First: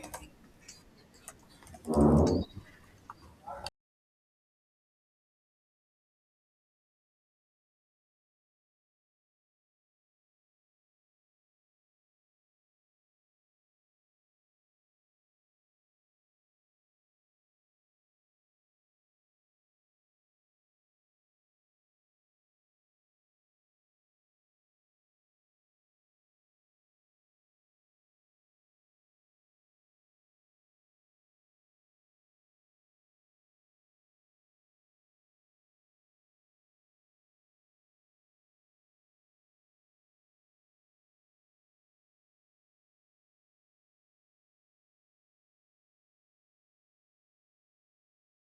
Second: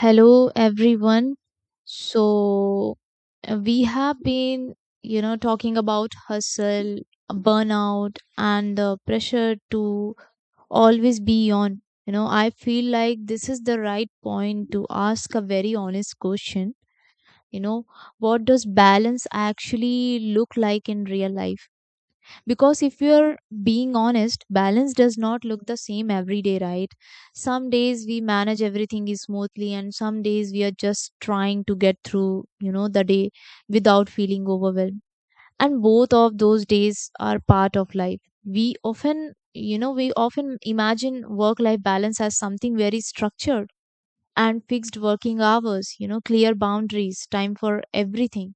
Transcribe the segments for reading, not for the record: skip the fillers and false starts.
Hello, everyone. So, we have been, talking about hustle, burnout, and the pressure to always be on. I feel like this is the right point to ask a very honest question. You know, what does balance actually look like in real life? Because if you're being honest, balance does not look the same every day, right? Some days we manage everything is smoothly, and some days we are just trying to get through the day without feeling overwhelmed. And both of those days are part of life. We often imagine work life balance as something very structured and fixed working hours, clear boundaries, time for everything.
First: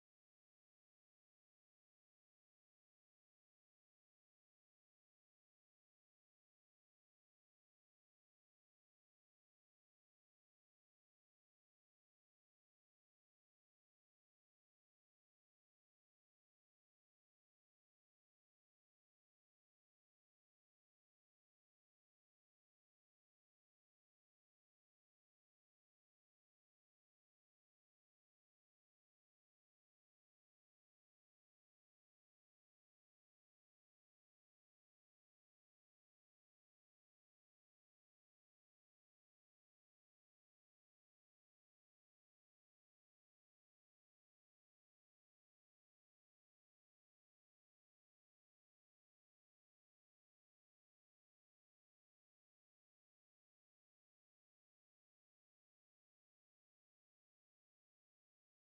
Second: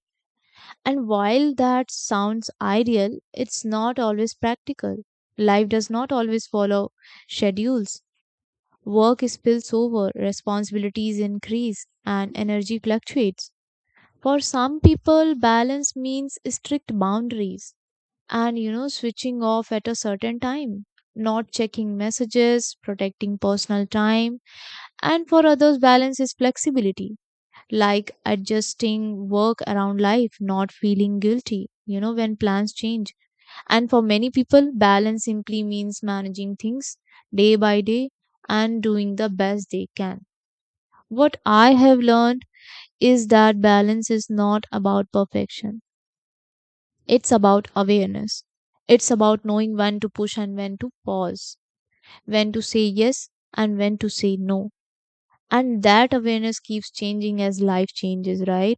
And while that sounds ideal, it's not always practical. Life does not always follow schedules. Work spills over, responsibilities increase, and energy fluctuates. For some people, balance means strict boundaries and, switching off at a certain time, not checking messages, protecting personal time. And for others, balance is flexibility like adjusting work around life, not feeling guilty, when plans change. And for many people, balance simply means managing things day by day and doing the best they can. What I have learned is that balance is not about perfection, it's about awareness. It's about knowing when to push and when to pause, when to say yes and when to say no. And that awareness keeps changing as life changes, right?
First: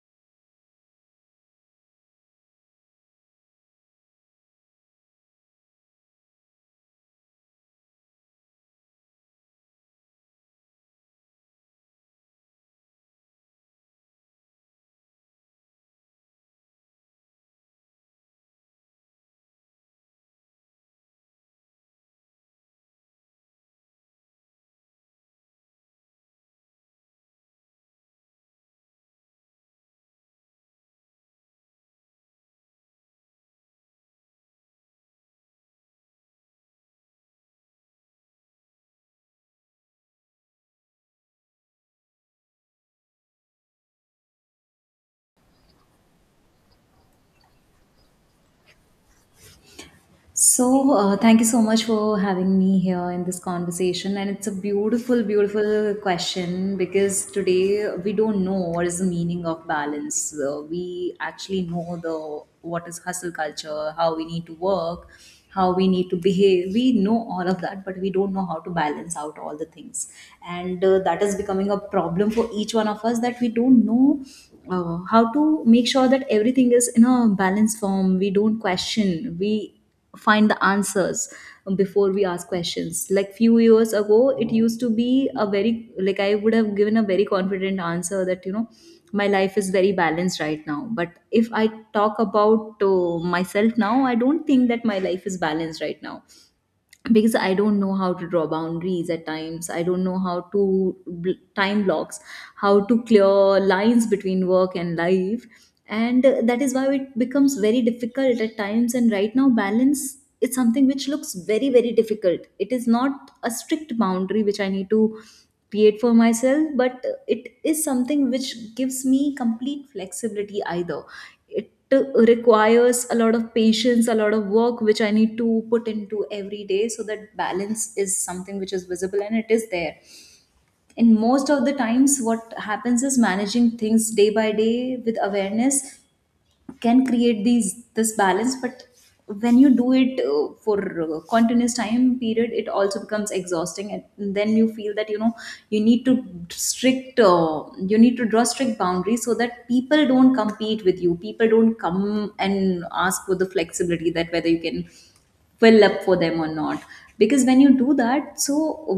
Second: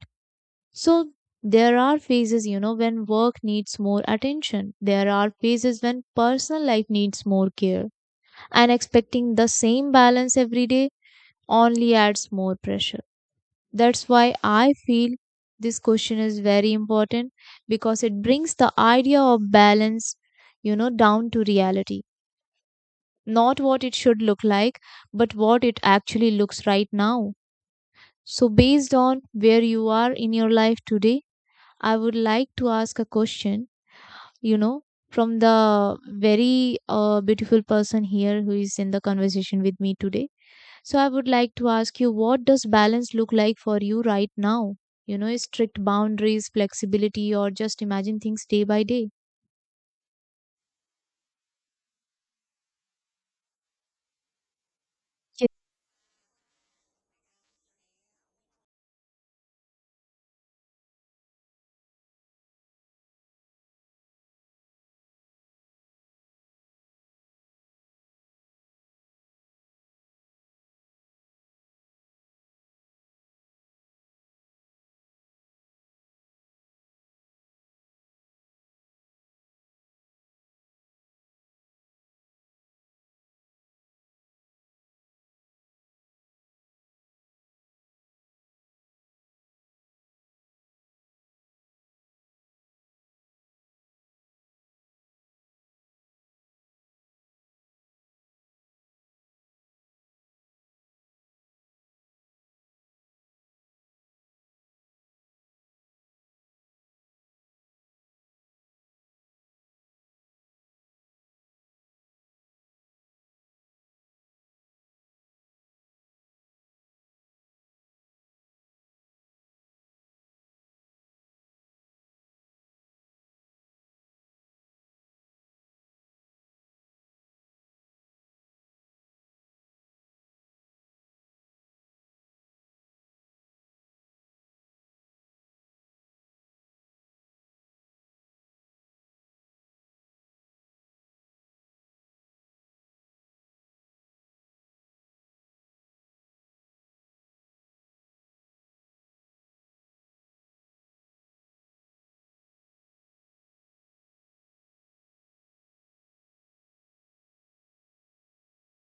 So there are phases, when work needs more attention. There are phases when personal life needs more care. And expecting the same balance every day only adds more pressure. That's why I feel this question is very important because it brings the idea of balance, down to reality. Not what it should look like, but what it actually looks right now. So, based on where you are in your life today, I would like to ask a question, you know, from the very beautiful person here who is in the conversation with me today. So I would like to ask you, what does balance look like for you right now? Strict boundaries, flexibility, or just imagine things day by day. So, thank you so much for having me here in this conversation. And it's a beautiful, Yes. beautiful question, because today we don't know what is the meaning of balance. We actually know the what is hustle culture, how we need to work, how we need to behave. We know all of that, but we don't know how to balance out all the things, and that is becoming a problem for each one of us, that we don't know how to make sure that everything is in a balanced form. We don't question. We find the answers before we ask questions. Like, few years ago it used to be a very, like, I would have given a very confident answer that my life is very balanced right now. But if I talk about myself now, I don't think that my life is balanced right now, because I don't know how to draw boundaries at times, I don't know how to time blocks, how to clear lines between work and life. And that is why it becomes very difficult at times. And right now balance is something which looks very, very difficult. It is not a strict boundary which I need to create for myself, but it is something which gives me complete flexibility. Either it requires a lot of patience, a lot of work, which I need to put into every day, so that balance is something which is visible and it is there. And most of the times, what happens is managing things day by day with awareness can create these this balance. But when you do it for continuous time period, it also becomes exhausting, and then you feel that you need to strict you need to draw strict boundaries, so that people don't compete with you, people don't come and ask for the flexibility, that whether you can fill up for them or not. Because when you do that, so,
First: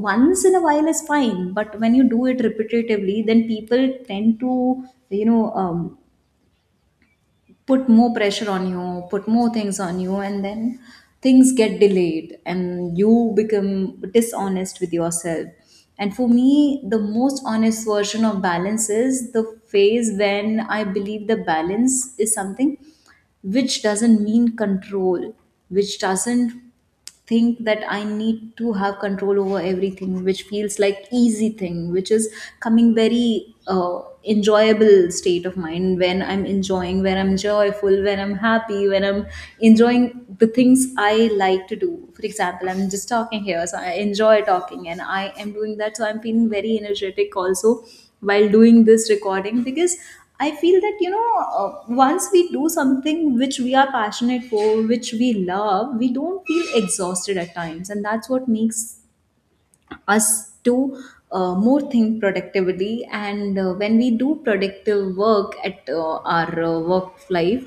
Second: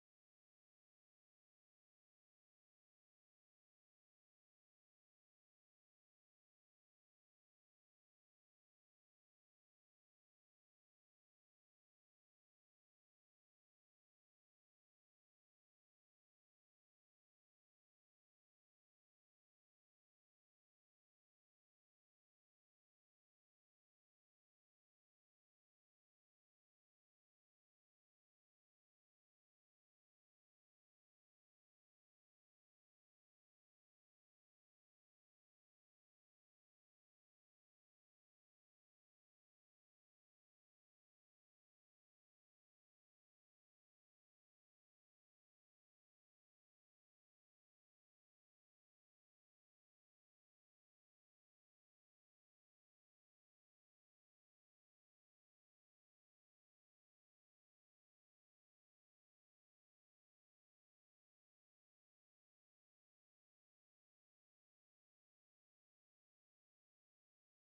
once in a while is fine, but when you do it repetitively, then people tend to you know um, put more pressure on you, put more things on you, and then things get delayed and you become dishonest with yourself. And for me, the most honest version of balance is the phase when I believe the balance is something which doesn't mean control, which doesn't think that I need to have control over everything, which feels like easy thing, which is coming very enjoyable state of mind. When I'm enjoying, when I'm joyful, when I'm happy, when I'm enjoying the things I like to do. For example, I'm just talking here, so I enjoy talking and I am doing that, so I'm feeling very energetic also while doing this recording, because I feel that, once we do something which we are passionate for, which we love, we don't feel exhausted at times. And that's what makes us to more think productively. And when we do productive work at our work life,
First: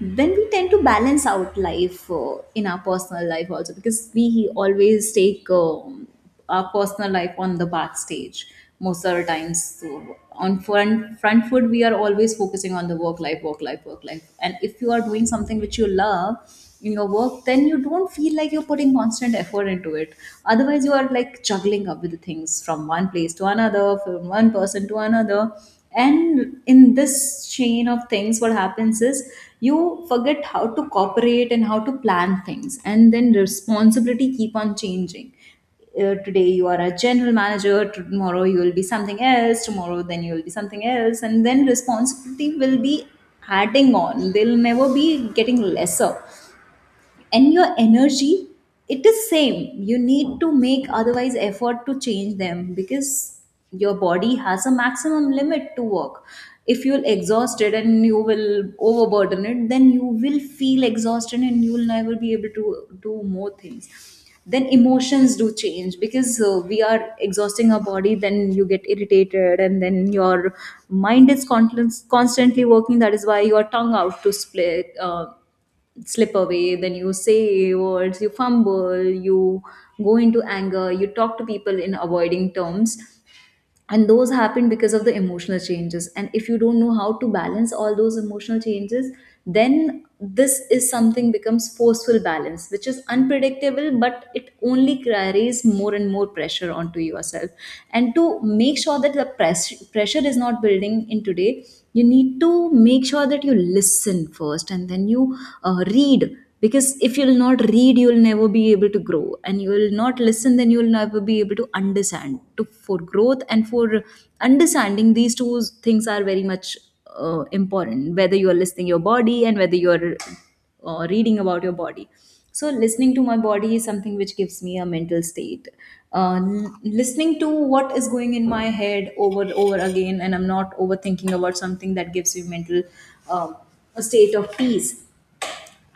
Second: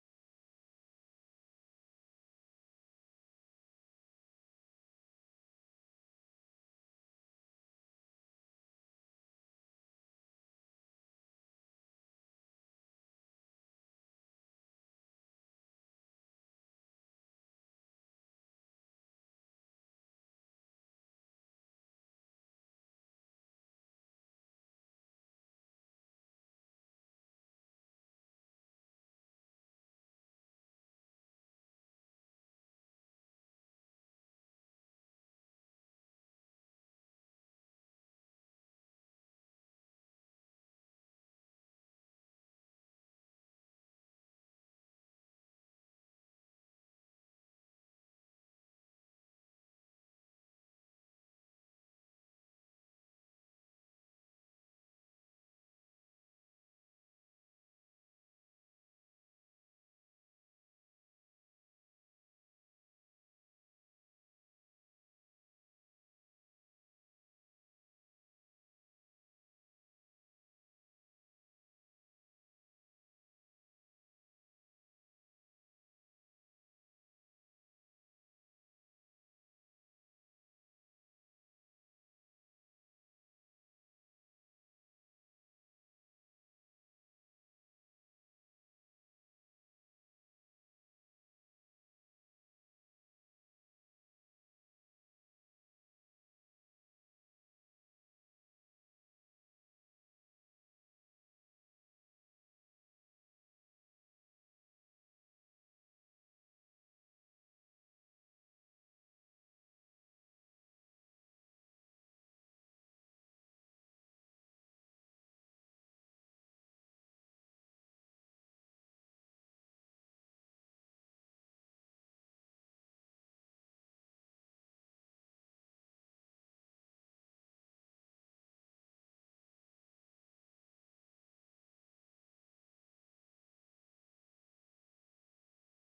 then we tend to balance out life in our personal life also, because we always take our personal life on the back stage most of the times. So on front foot we are always focusing on the work life, work life, work life. And if you are doing something which you love in your work, then you don't feel like you're putting constant effort into it. Otherwise you are like juggling up with things from one place to another, from one person to another. And in this chain of things, what happens is, you forget how to cooperate and how to plan things, and then responsibility keep on changing. Today you are a general manager, tomorrow you will be something else, tomorrow then you will be something else, and then responsibility will be adding on. They'll never be getting lesser. And your energy, it is same. You need to make otherwise effort to change them, because your body has a maximum limit to work. If you'll exhaust it and you will overburden it, then you will feel exhausted and you will never be able to do more things. Then emotions do change, because we are exhausting our body, then you get irritated, and then your mind is constantly working. That is why your tongue out to split slip away, then you say words, you fumble, you go into anger, you talk to people in avoiding terms. And those happen because of the emotional changes. And if you don't know how to balance all those emotional changes, then this is something becomes forceful balance, which is unpredictable, but it only carries more and more pressure onto yourself. And to make sure that the pressure is not building in today, you need to make sure that you listen first, and then you read. Because if you'll not read, you'll never be able to grow, and you'll not listen, then you'll never be able to understand for growth. And for understanding, these two things are very much important, whether you are listening your body and whether you are reading about your body. So, listening to my body is something which gives me a mental state. Listening to what is going in my head over again, and I'm not overthinking about something, that gives me mental um, a state of peace.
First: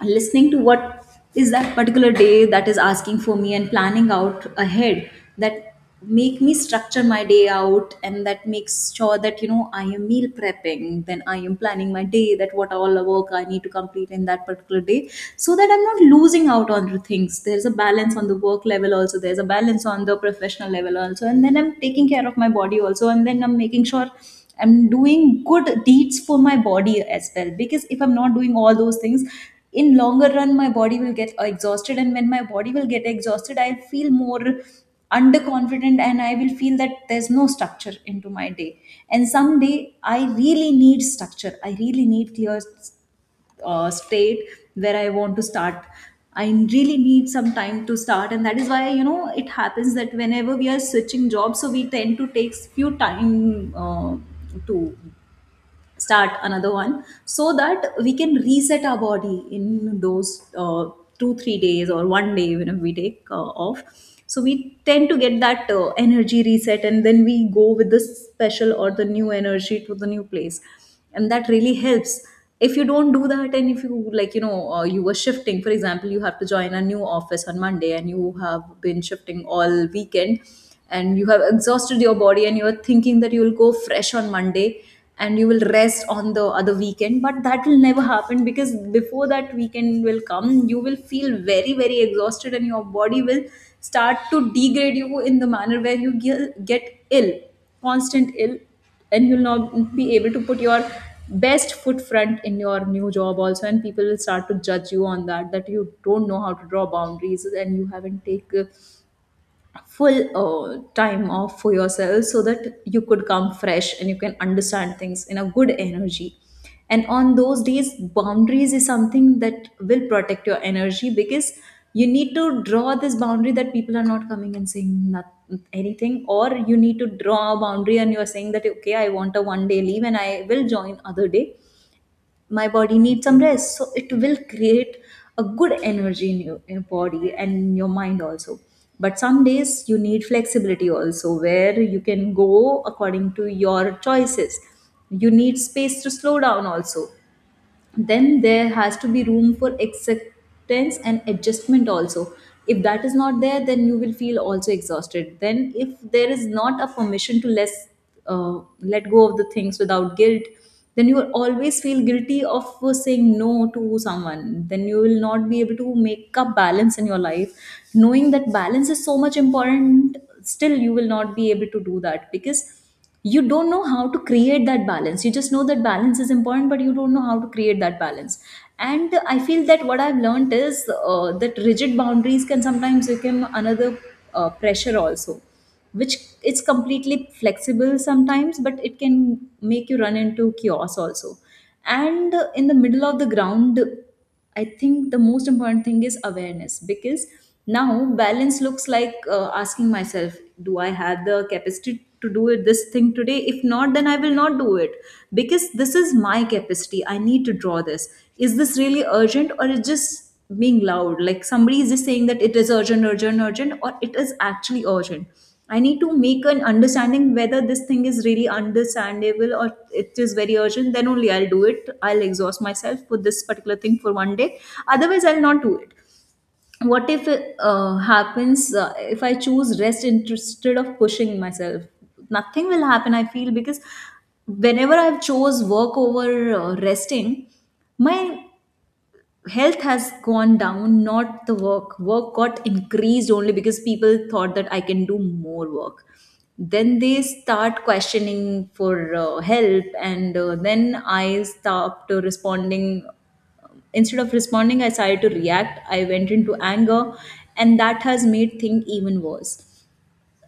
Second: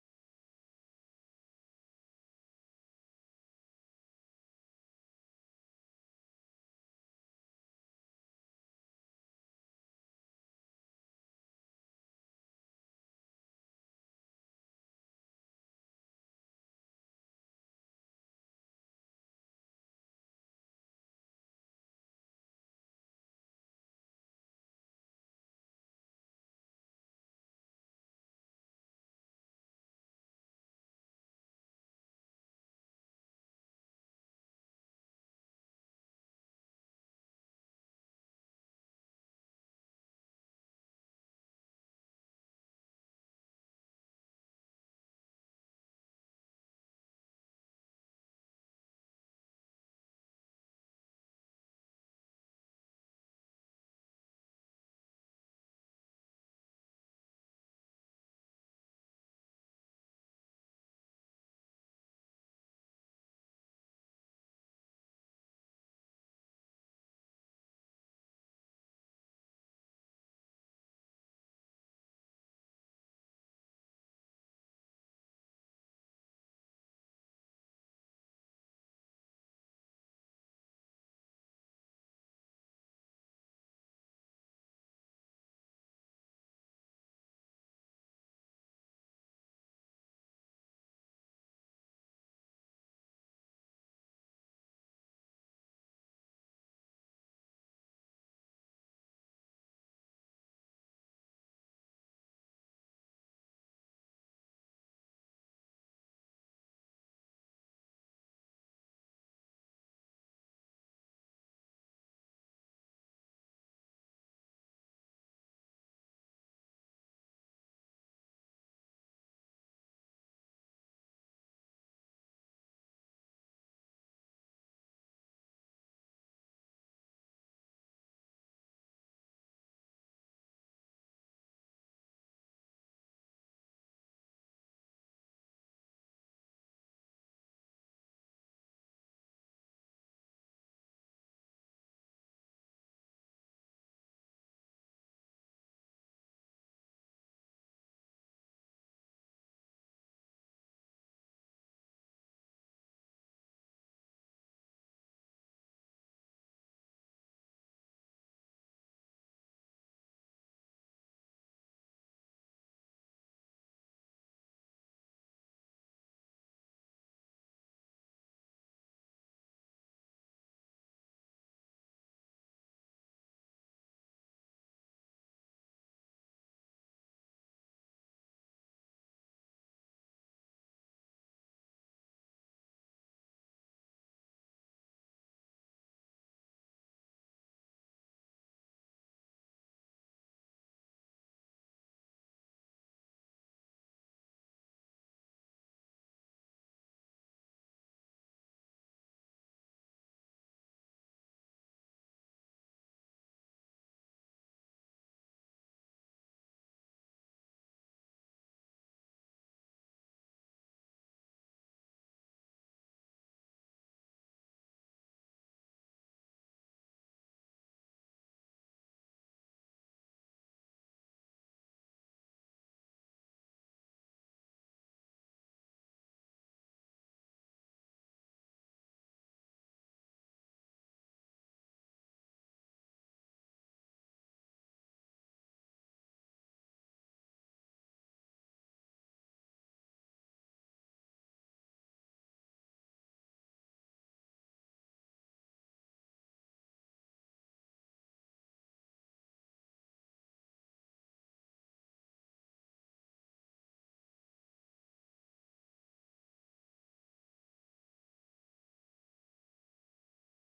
And listening to what is that particular day that is asking for me, and planning out ahead, that make me structure my day out. And that makes sure that I am meal prepping, then I am planning my day, that what all the work I need to complete in that particular day, so that I'm not losing out on the things. There's a balance on the work level also, there's a balance on the professional level also, and then I'm taking care of my body also, and then I'm making sure I'm doing good deeds for my body as well. Because if I'm not doing all those things, in longer run my body will get exhausted. And when my body will get exhausted, I'll feel more underconfident, and I will feel that there's no structure into my day. And someday I really need structure, I really need clear state where I want to start. I really need some time to start, and that is why it happens that whenever we are switching jobs, so we tend to take few time to start another one, so that we can reset our body in those 2-3 days or one day, when we take off. So we tend to get that energy reset, and then we go with the special or the new energy to the new place, and that really helps. If you don't do that, and if you like you were shifting, for example, you have to join a new office on Monday, and you have been shifting all weekend, and you have exhausted your body, and you're thinking that you'll go fresh on Monday, and you will rest on the other weekend. But that will never happen, because before that weekend will come, you will feel very, very exhausted, and your body will start to degrade you in the manner where you get ill, constant ill, and you'll not be able to put your best foot front in your new job also. And people will start to judge you on that, that you don't know how to draw boundaries, and you haven't take full time off for yourself, so that you could come fresh and you can understand things in a good energy. And on those days, boundaries is something that will protect your energy. Because you need to draw this boundary, that people are not coming and saying not, anything, or you need to draw a boundary and you are saying that, okay, I want a one day leave and I will join other day. My body needs some rest, so it will create a good energy in your body and your mind also. But some days you need flexibility also, where you can go according to your choices. You need space to slow down also. Then there has to be room for acceptance and adjustment also. If that is not there, then you will feel also exhausted. Then if there is not a permission to less let go of the things without guilt, then you will always feel guilty of saying no to someone. Then you will not be able to make up balance in your life. Knowing that balance is so much important, still you will not be able to do that, because you don't know how to create that balance. You just know that balance is important, but you don't know how to create that balance. And I feel that what I've learned is that rigid boundaries can sometimes become another pressure also, which it's completely flexible sometimes but it can make you run into chaos also, and in the middle of the ground. I think the most important thing is awareness, because now balance looks like asking myself, do I have the capacity to do it this thing today? If not, then I will not do it, because this is my capacity. I need to draw this. Is this really urgent, or is just being loud? Like somebody is just saying that it is urgent, urgent, urgent, or it is actually urgent. I need to make an understanding whether this thing is really understandable or it is very urgent. Then only I'll do it. I'll exhaust myself for this particular thing for one day. Otherwise, I'll not do it. What if it happens, if I choose rest instead of pushing myself? Nothing will happen, I feel, because whenever I've chose work over resting, my health has gone down, not the work got increased only because people thought that I can do more work. Then they start questioning for help, and then I stopped responding. Instead of responding, I started to react, I went into anger, and that has made things even worse.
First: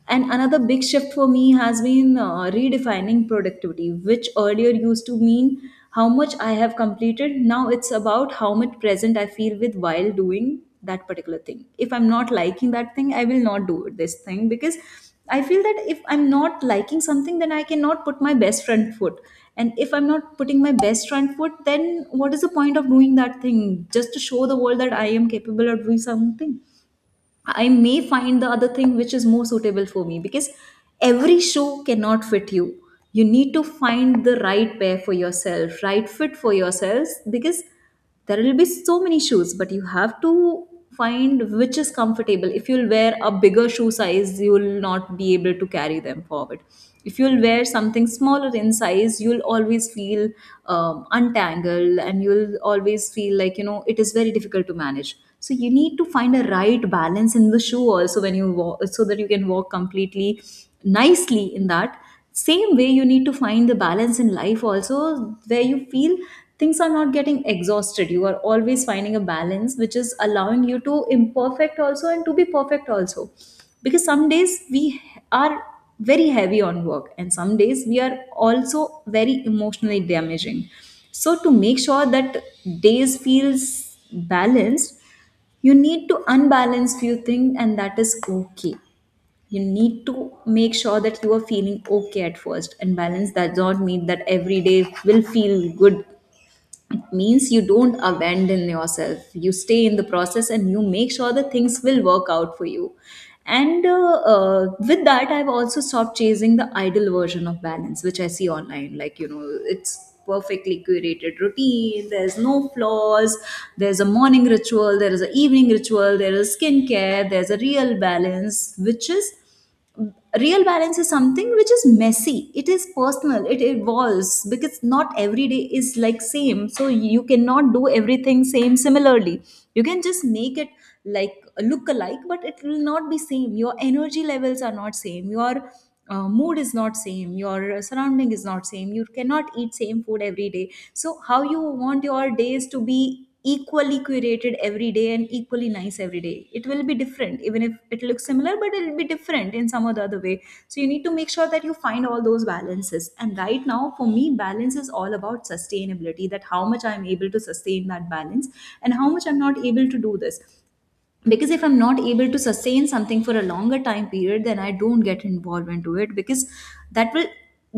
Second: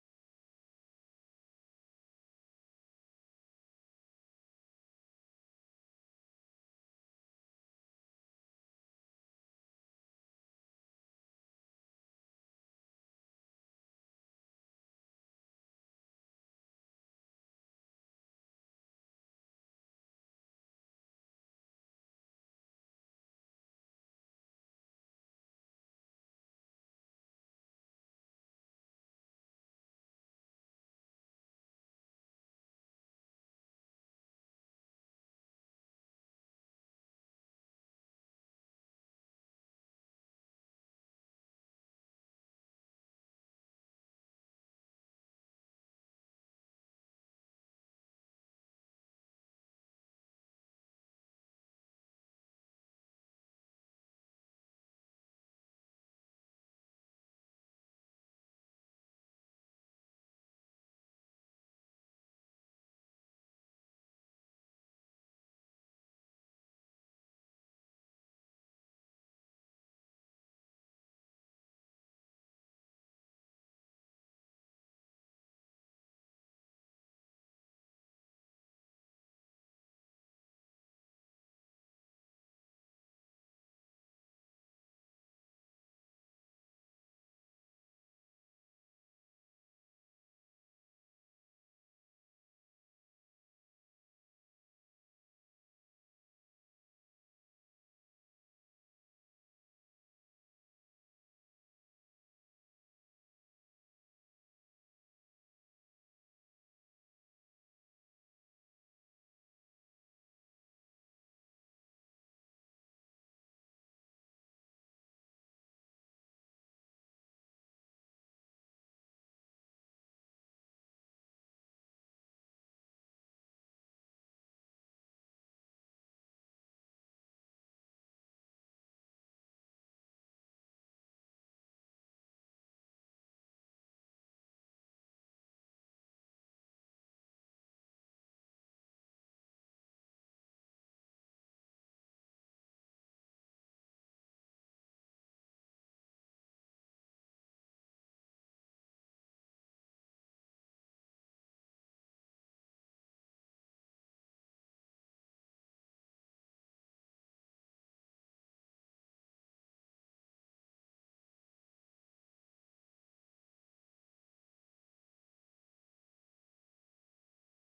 And another big shift for me has been redefining productivity, which earlier used to mean how much I have completed. Now it's about how much present I feel with while doing that particular thing. If I'm not liking that thing, I will not do this thing, because I feel that if I'm not liking something, then I cannot put my best front foot. And if I'm not putting my best front foot, then what is the point of doing that thing? Just to show the world that I am capable of doing something. I may find the other thing which is more suitable for me, because every shoe cannot fit you. You need to find the right pair for yourself, right fit for yourselves, because there will be so many shoes, but you have to find which is comfortable. If you'll wear a bigger shoe size, you will not be able to carry them forward. If you'll wear something smaller in size, you'll always feel untangled, and you'll always feel like, it is very difficult to manage. So you need to find a right balance in the shoe also when you walk, so that you can walk completely nicely in that same way. You need to find the balance in life also, where you feel things are not getting exhausted, you are always finding a balance which is allowing you to imperfect also and to be perfect also, because some days we are very heavy on work, and some days we are also very emotionally damaging. So to make sure that days feels balanced, you need to unbalance few things, and that is okay. You need to make sure that you are feeling okay at first, and balance does not mean that every day will feel good. It means you don't abandon yourself, you stay in the process, and you make sure that things will work out for you. And with that, I've also stopped chasing the ideal version of balance which I see online, like you know, it's perfectly curated routine, there's no flaws, there's a morning ritual, there is an evening ritual, there is skincare, there's a real balance which is, real balance is something which is messy, it is personal, it evolves, because not every day is like same, so you cannot do everything same similarly. You can just make it like look alike, but it will not be same. Your energy levels are not same, your mood is not same, your surrounding is not same, you cannot eat same food every day. So how you want your days to be equally curated every day and equally nice every day? It will be different. Even if it looks similar, but it'll be different in some or the other way. So you need to make sure that you find all those balances, and right now for me balance is all about sustainability, that how much I'm able to sustain that balance and how much I'm not able to do this, because if I'm not able to sustain something for a longer time period, then I don't get involved into it, because that will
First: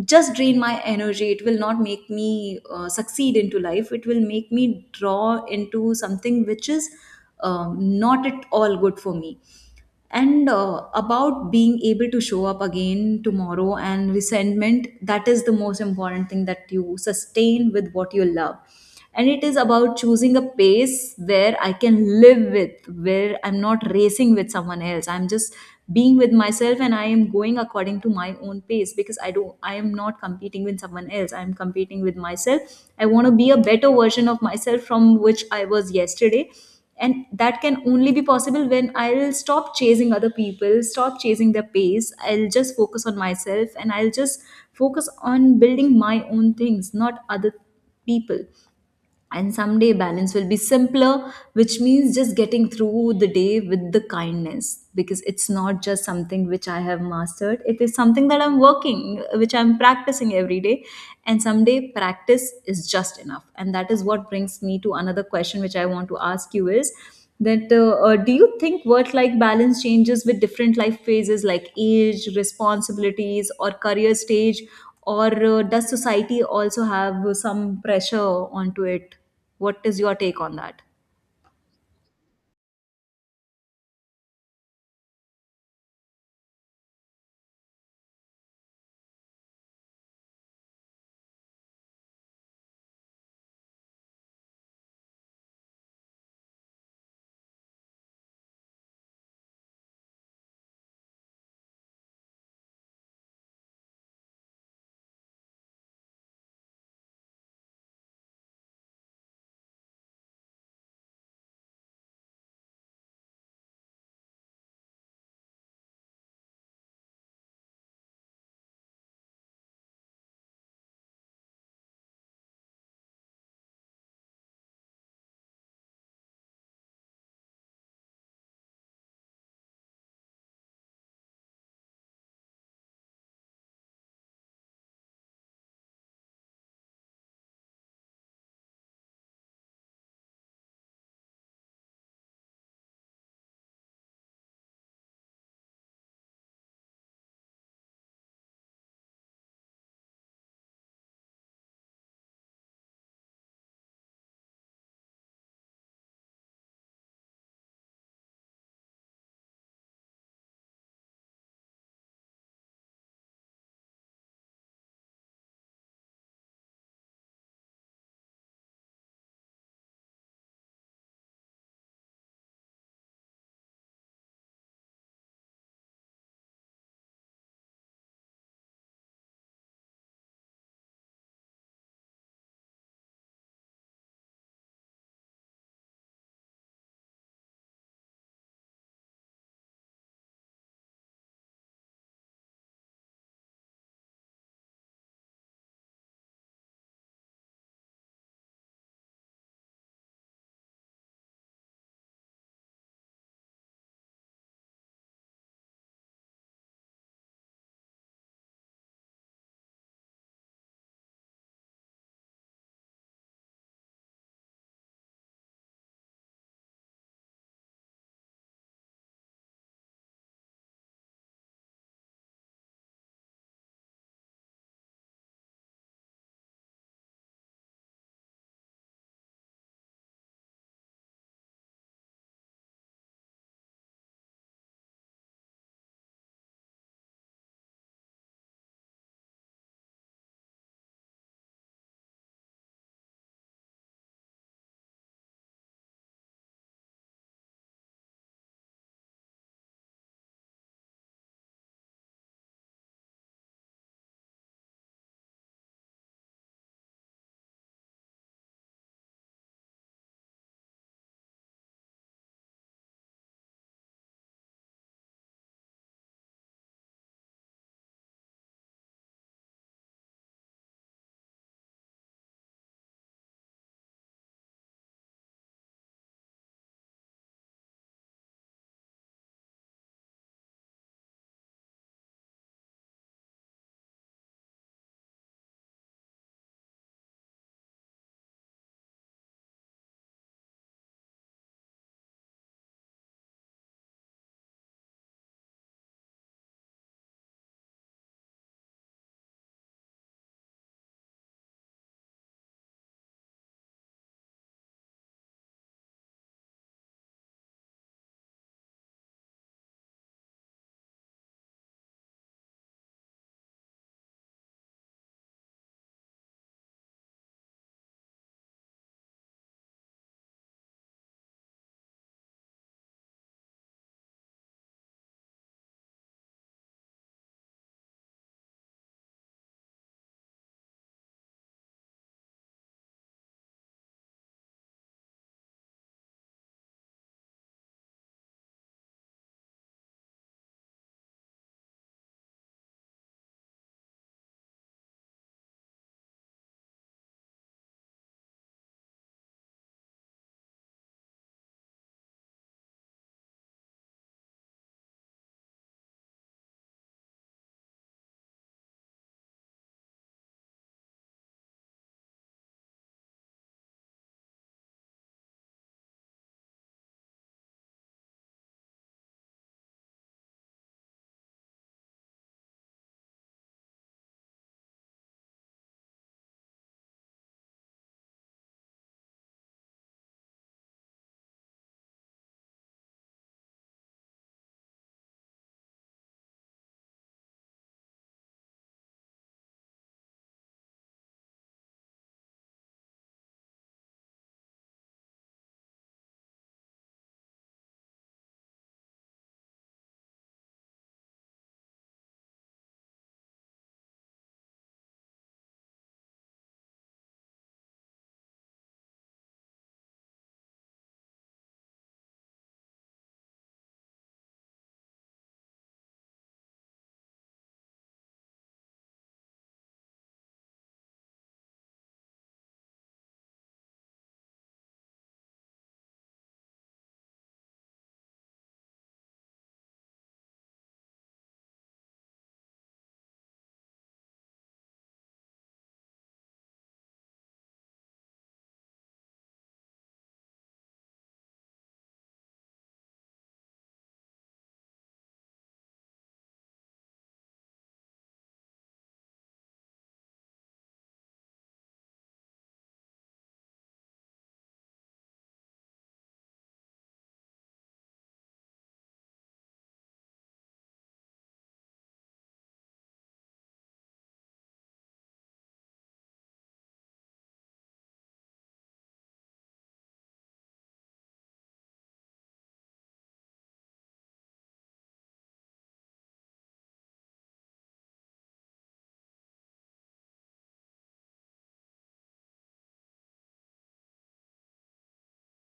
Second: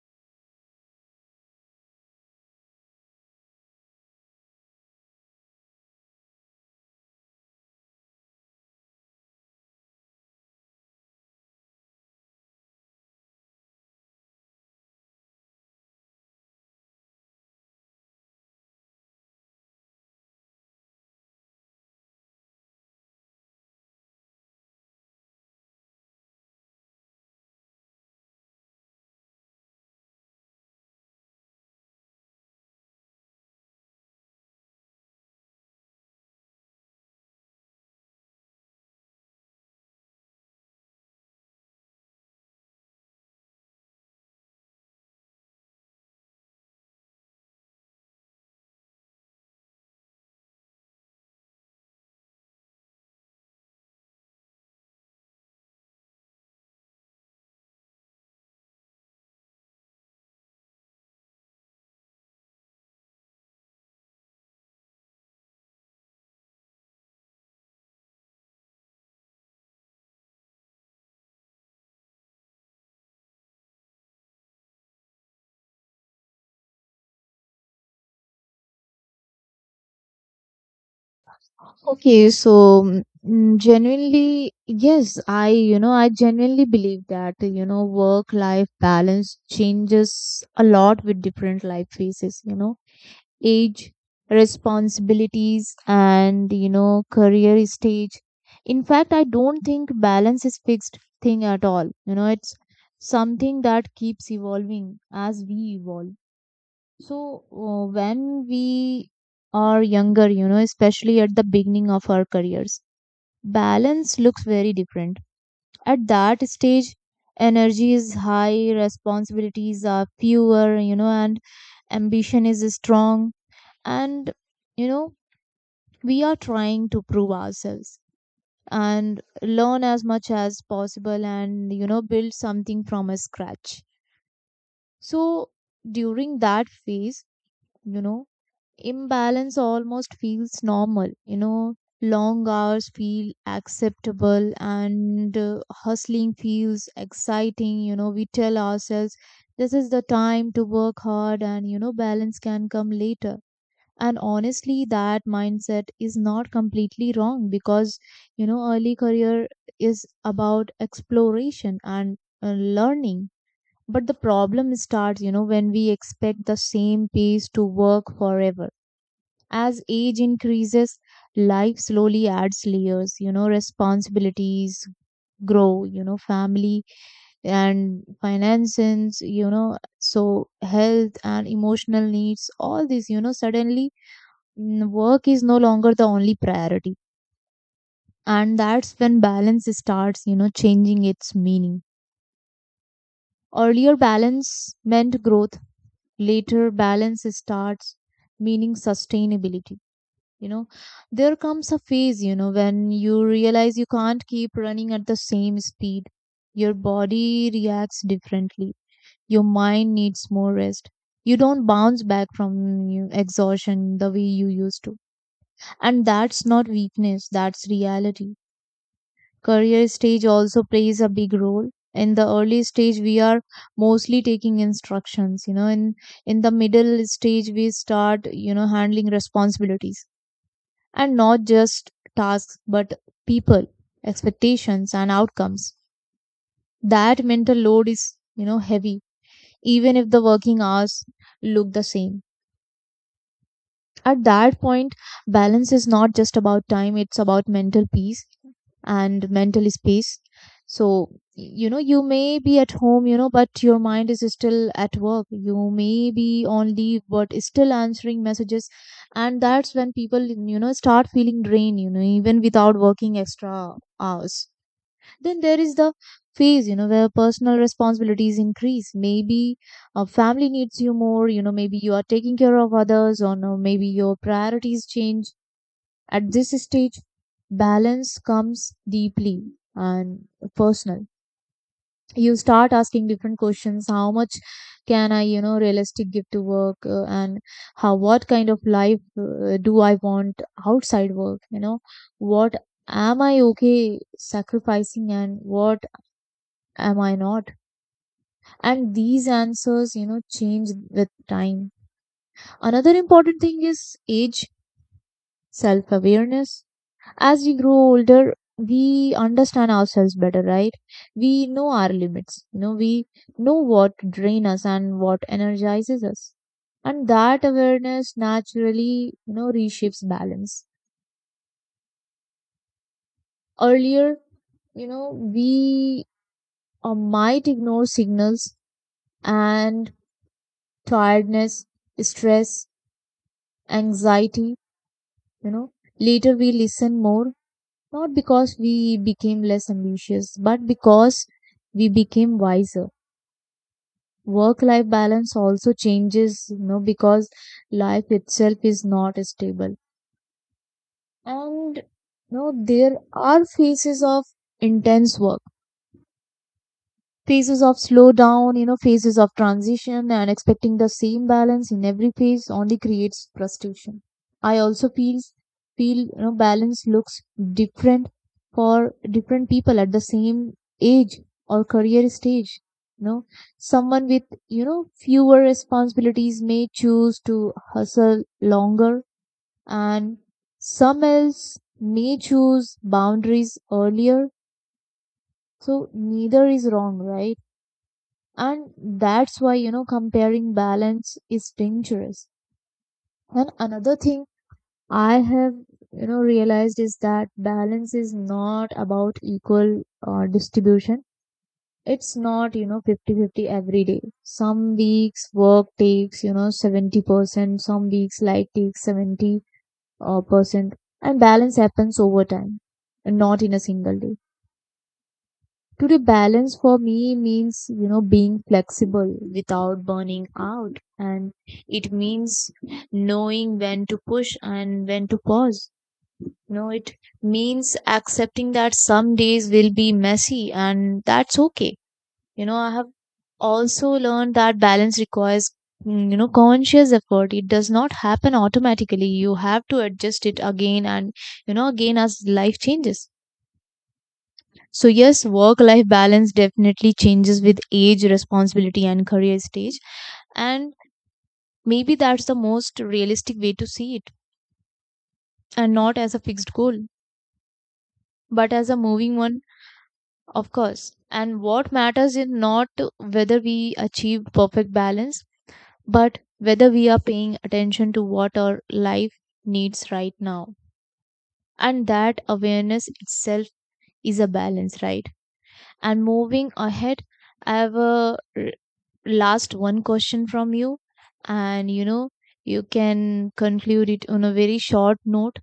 just drain my energy, it will not make me succeed into life, it will make me draw into something which is not at all good for me. And about being able to show up again tomorrow and resentment, that is the most important thing, that you sustain with what you love. And it is about choosing a pace where I can live with, where I'm not racing with someone else, I'm just being with myself, and I am going according to my own pace, because I do, I am not competing with someone else, I'm competing with myself. I want to be a better version of myself from which I was yesterday, and that can only be possible when I'll stop chasing other people, stop chasing their pace. I'll just focus on myself, and I'll just focus on building my own things, not other people. And someday balance will be simpler, which means just getting through the day with the kindness, because it's not just something which I have mastered, it is something that I'm working, which I'm practicing every day. And someday practice is just enough. And that is what brings me to another question which I want to ask you is that, do you think work-life balance changes with different life phases like age, responsibilities, or career stage, or does society also have some pressure onto it? What is your take on that? Okay, so genuinely, yes, I genuinely believe that, work life balance changes a lot with different life phases. Age, responsibilities, and career stage. In fact, I don't think balance is fixed thing at all. It's something that keeps evolving as we evolve. So when we are younger, especially at the beginning of our careers, balance looks very different. At that stage, energy is high, responsibilities are fewer, and ambition is strong, and you know we are trying to prove ourselves and learn as much as possible, and build something from a scratch. So during that phase, you know imbalance almost feels normal. Long hours feel acceptable, and hustling feels exciting. We tell ourselves this is the time to work hard, and balance can come later. And honestly, that mindset is not completely wrong, because early career is about exploration and learning. But the problem starts when we expect the same pace to work forever. As age increases, life slowly adds layers. Responsibilities grow, family and finances. So health and emotional needs, all these, suddenly, work is no longer the only priority. And that's when balance starts, changing its meaning. Earlier, balance meant growth. Later, balance starts meaning sustainability you know there comes a phase, when you realize you can't keep running at the same speed. Your body reacts differently, your mind needs more rest, you don't bounce back from exhaustion the way you used to. And that's not weakness, that's reality. Career stage also plays a big role. In the early stage, we are mostly taking instructions. In the middle stage, we start handling responsibilities, and not just tasks, but people, expectations, and outcomes. That mental load is heavy, even if the working hours look the same. At that point, balance is not just about time, it's about mental peace and mental space. So, you may be at home, but your mind is still at work. You may be on leave, but still answering messages. And that's when people, start feeling drained, even without working extra hours. Then there is the phase, where personal responsibilities increase. Maybe a family needs you more, maybe you are taking care of others, or no, maybe your priorities change. At this stage, balance comes deeply and personal. You start asking different questions. How much can I, realistic give to work, and how what kind of life do I want outside work, what am I okay sacrificing and what am I not? And these answers, change with time. Another important thing is age, self awareness. As we grow older, we understand ourselves better, right? We know our limits. We know what drain us and what energizes us. And that awareness naturally, reshapes balance. Earlier, we might ignore signals and tiredness, stress, anxiety you know Later we listen more, not because we became less ambitious, but because we became wiser. Work life balance also changes, because life itself is not stable. And there are phases of intense work, phases of slowdown, phases of transition, and expecting the same balance in every phase only creates frustration. I also feel balance looks different for different people at the same age or career stage. You know, someone with fewer responsibilities may choose to hustle longer, and some else may choose boundaries earlier. So neither is wrong, right? And that's why comparing balance is dangerous. And another thing I have realized is that balance is not about equal distribution. It's not 50/50 every day. Some weeks work takes, 70%. Some weeks light takes 70 percent. And balance happens over time, not in a single day. Today, balance for me means, being flexible without burning out. And it means knowing when to push and when to pause. It means accepting that some days will be messy and that's okay. I have also learned that balance requires, conscious effort. It does not happen automatically. You have to adjust it again and, again as life changes. So, yes, work life balance definitely changes with age, responsibility, and career stage. And maybe that's the most realistic way to see it, and not as a fixed goal, but as a moving one, of course. And what matters is not whether we achieve perfect balance, but whether we are paying attention to what our life needs right now. And that awareness itself is a balance, right? And moving ahead, I have a last one question from you, and you can conclude it on a very short note.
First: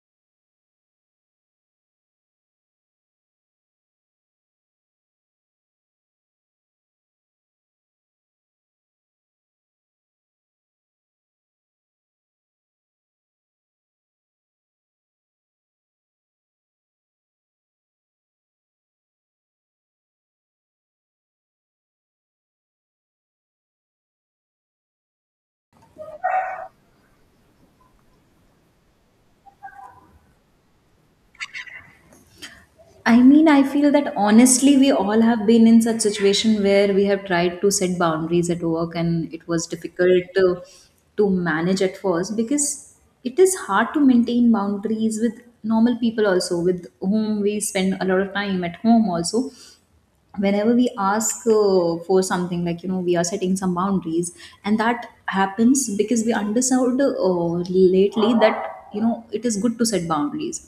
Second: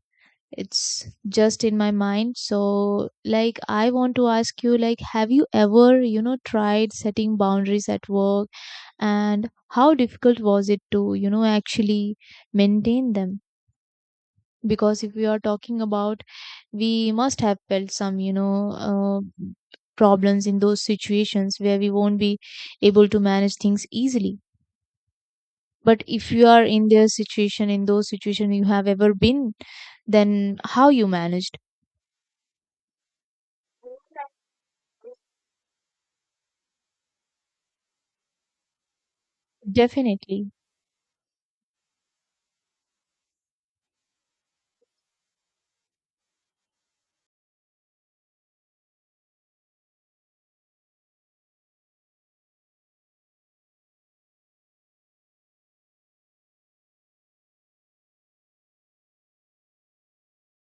It's just in my mind, so like I want to ask you, like have you ever tried setting boundaries at work and how difficult was it to actually maintain them? Because if we are talking about, we must have felt some problems in those situations where we won't be able to manage things easily. But if you are in their situation, in those situation you have ever been, then how you managed. I mean, I feel that honestly, we all have been in such situation where we have tried to set boundaries at work, and it was difficult definitely to manage at first, because it is hard to maintain boundaries with normal people also, with whom we spend a lot of time at home also. Whenever we ask for something, like you know, we are setting some boundaries, and that happens because we understood lately that, you know, it is good to set boundaries.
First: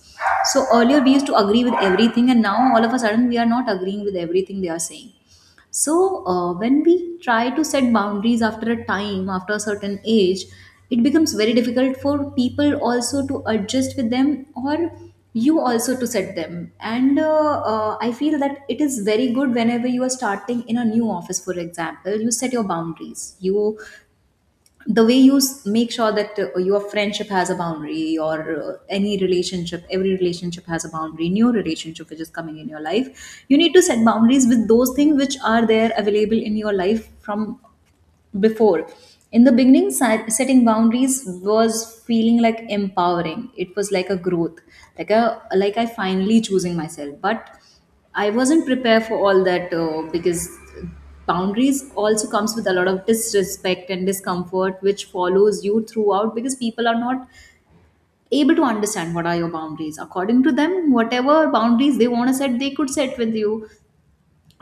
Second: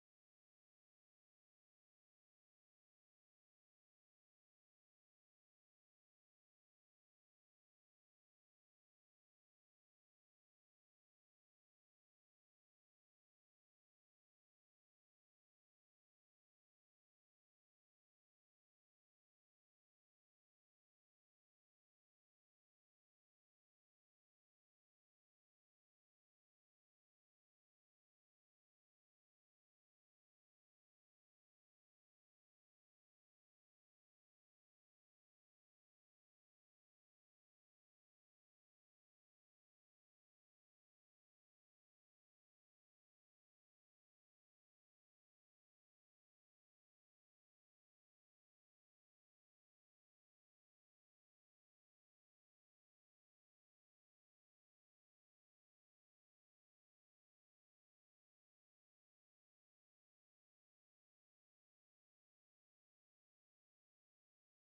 So earlier we used to agree with everything, and now all of a sudden we are not agreeing with everything they are saying. So, when we try to set boundaries after a time, after a certain age, it becomes very difficult for people also to adjust with them, or you also to set them. And I feel that it is very good whenever you are starting in a new office, for example, you set your boundaries. You, the way you make sure that your friendship has a boundary, or any relationship, every relationship has a boundary. New relationship which is coming in your life, you need to set boundaries with those things which are there available in your life from before. In the beginning, setting boundaries was feeling like empowering, it was like a growth, like a, like I finally choosing myself. But I wasn't prepared for all that, because boundaries also comes with a lot of disrespect and discomfort which follows you throughout, because people are not able to understand what are your boundaries. According to them, whatever boundaries they want to set, they could set with you,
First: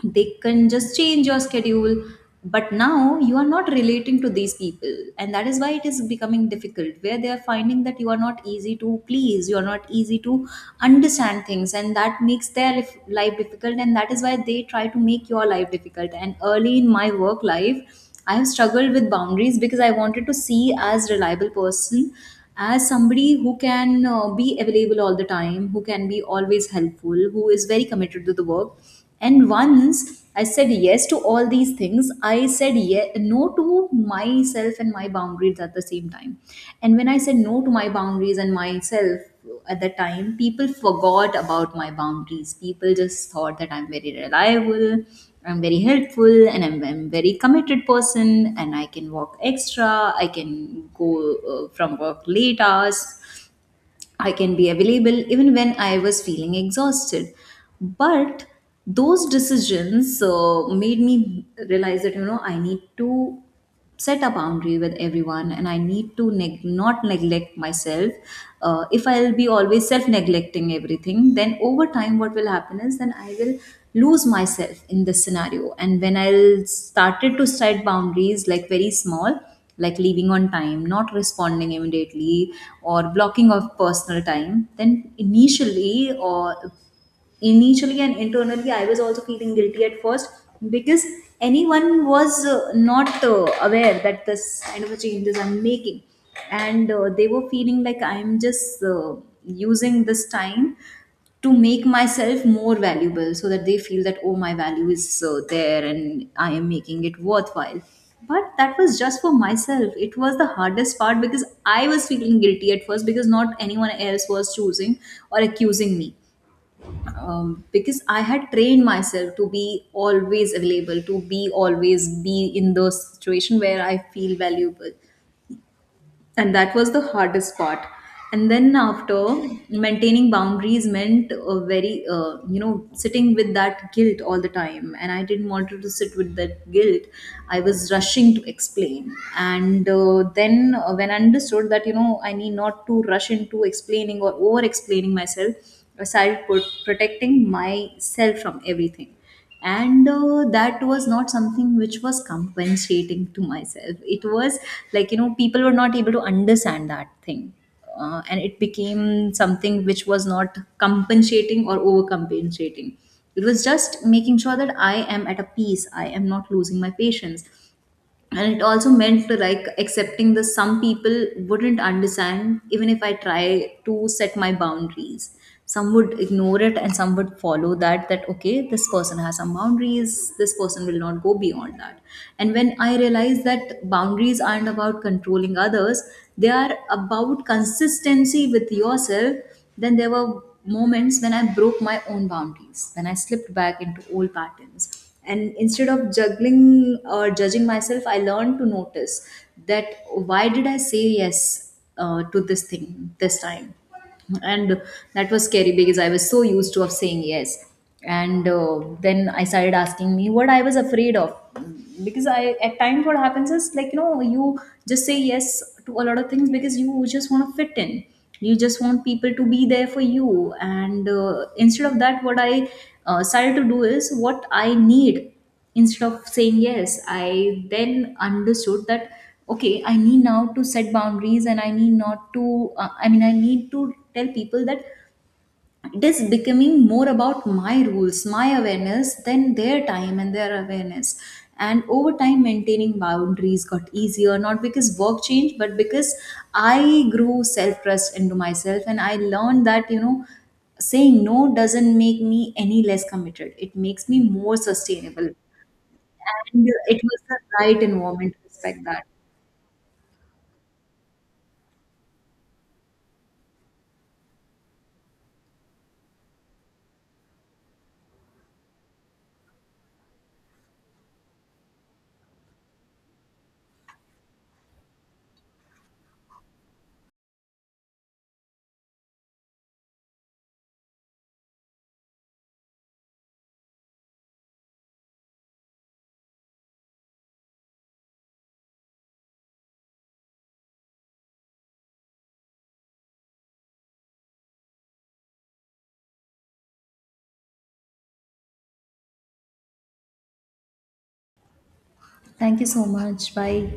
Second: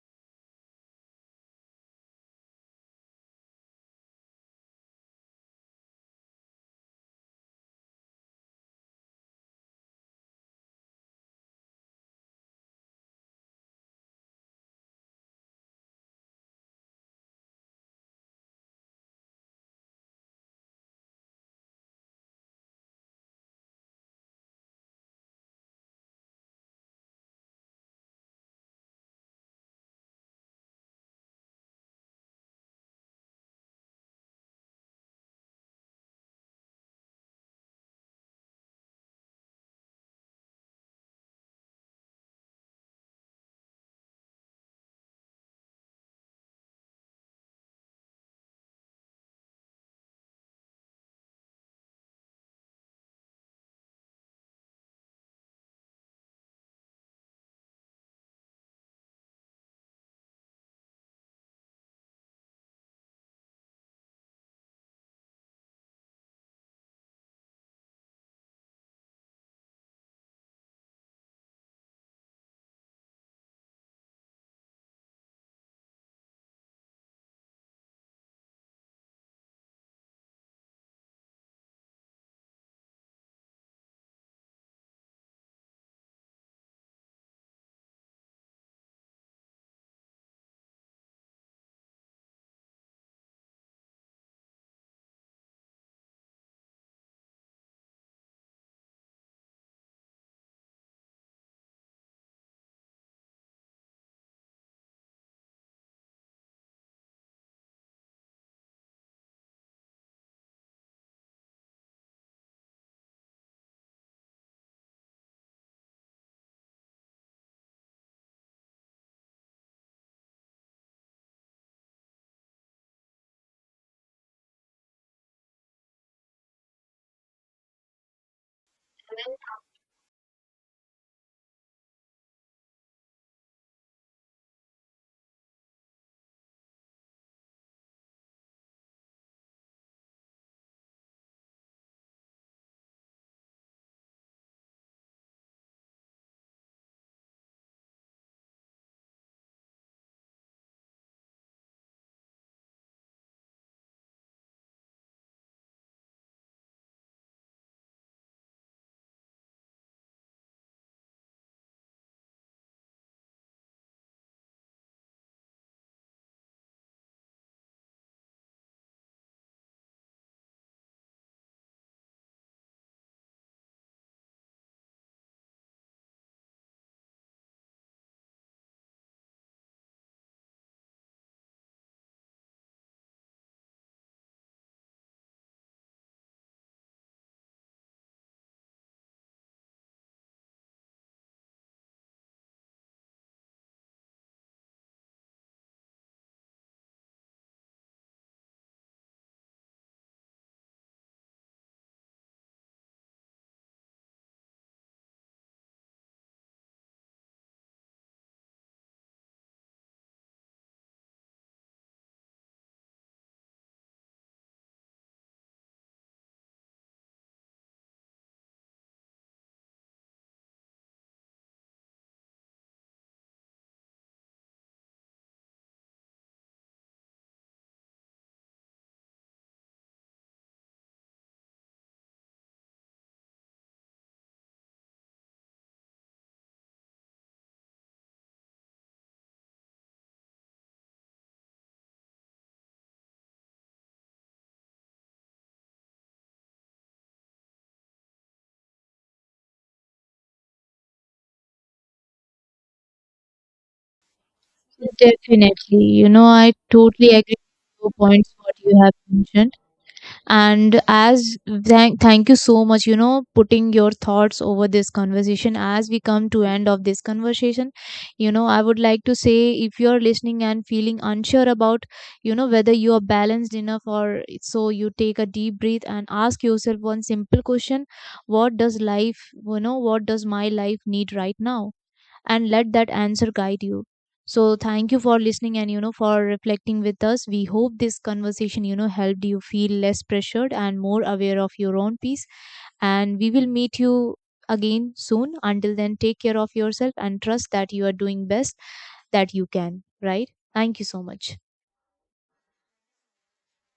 they can just change your schedule. But now you are not relating to these people, and that is why it is becoming difficult, where they are finding that you are not easy to please, you are not easy to understand things, and that makes their life difficult, and that is why they try to make your life difficult. And early in my work life, I have struggled with boundaries, because I wanted to see as reliable person, as somebody who can be available all the time, who can be always helpful, who is very committed to the work. And once I said yes to all these things, I said no to myself and my boundaries at the same time. And when I said no to my boundaries and myself at the time, people forgot about my boundaries. People just thought that I'm very reliable, I'm very helpful, and I'm very committed person, and I can work extra, I can go from work late hours, I can be available even when I was feeling exhausted. But those decisions made me realize that, you know, I need to set a boundary with everyone, and I need to not neglect myself. If I'll be always self neglecting everything, then over time, what will happen is then I will lose myself in this scenario. And when I'll started to set boundaries like very small, like leaving on time, not responding immediately, or blocking of personal time, then initially and internally I was also feeling guilty at first because anyone was not aware that this kind of a changes I'm making and they were feeling like I'm just using this time to make myself more valuable so that they feel that oh my value is there and I am making it worthwhile. But that was just for myself, it was the hardest part because I was feeling guilty at first because not anyone else was choosing or accusing me. Because I had trained myself to be always available, to be always be in the situation where I feel valuable, and that was the hardest part. And then after, maintaining boundaries meant a very sitting with that guilt all the time, and I didn't want to sit with that guilt. I was rushing to explain, and then when I understood that I need not to rush into explaining or over explaining myself, I started protecting myself from everything. And that was not something which was compensating to myself, it was like people were not able to understand that thing. And it became something which was not compensating or overcompensating. It was just making sure that I am at a peace, I am not losing my patience. And it also meant like accepting that some people wouldn't understand even if I try to set my boundaries. Some would ignore it and some would follow that, that okay this person has some boundaries, this person will not go beyond that. And when I realized that boundaries aren't about controlling others, they are about consistency with yourself. Then there were moments when I broke my own boundaries, when I slipped back into old patterns, and instead of juggling or judging myself I learned to notice that, why did I say yes to this thing this time. And that was scary because I was so used to of saying yes. And then I started asking me what I was afraid of. Because I, at times what happens is like you just say yes to a lot of things because you just want to fit in, you just want people to be there for you. And instead of that, what I started to do is what I need. Instead of saying yes, I then understood that okay, I need now to set boundaries and I need not to, I mean I need to tell people that it is becoming more about my rules, my awareness than their time and their awareness. And over time, maintaining boundaries got easier, not because work changed, but because I grew self trust into myself, and I learned that, saying no doesn't make me any less committed, it makes me more sustainable. definitely I And it totally was agree the right with your environment points to what you respect have that. mentioned. And as thank you so much putting your thoughts over this conversation as we come to end of this conversation. I would like to say, if you're listening and feeling unsure about whether you are balanced enough or so, you take a deep breath and ask yourself one simple question. What does my life need right now? And let that answer guide you. So thank you for listening, and for reflecting with us. We hope this conversation helped you feel less pressured and more aware of your own peace. And we will meet you again soon. Until then, take care of yourself and trust that you are doing best that you can, right? Thank you so much. Thank you so much. Bye.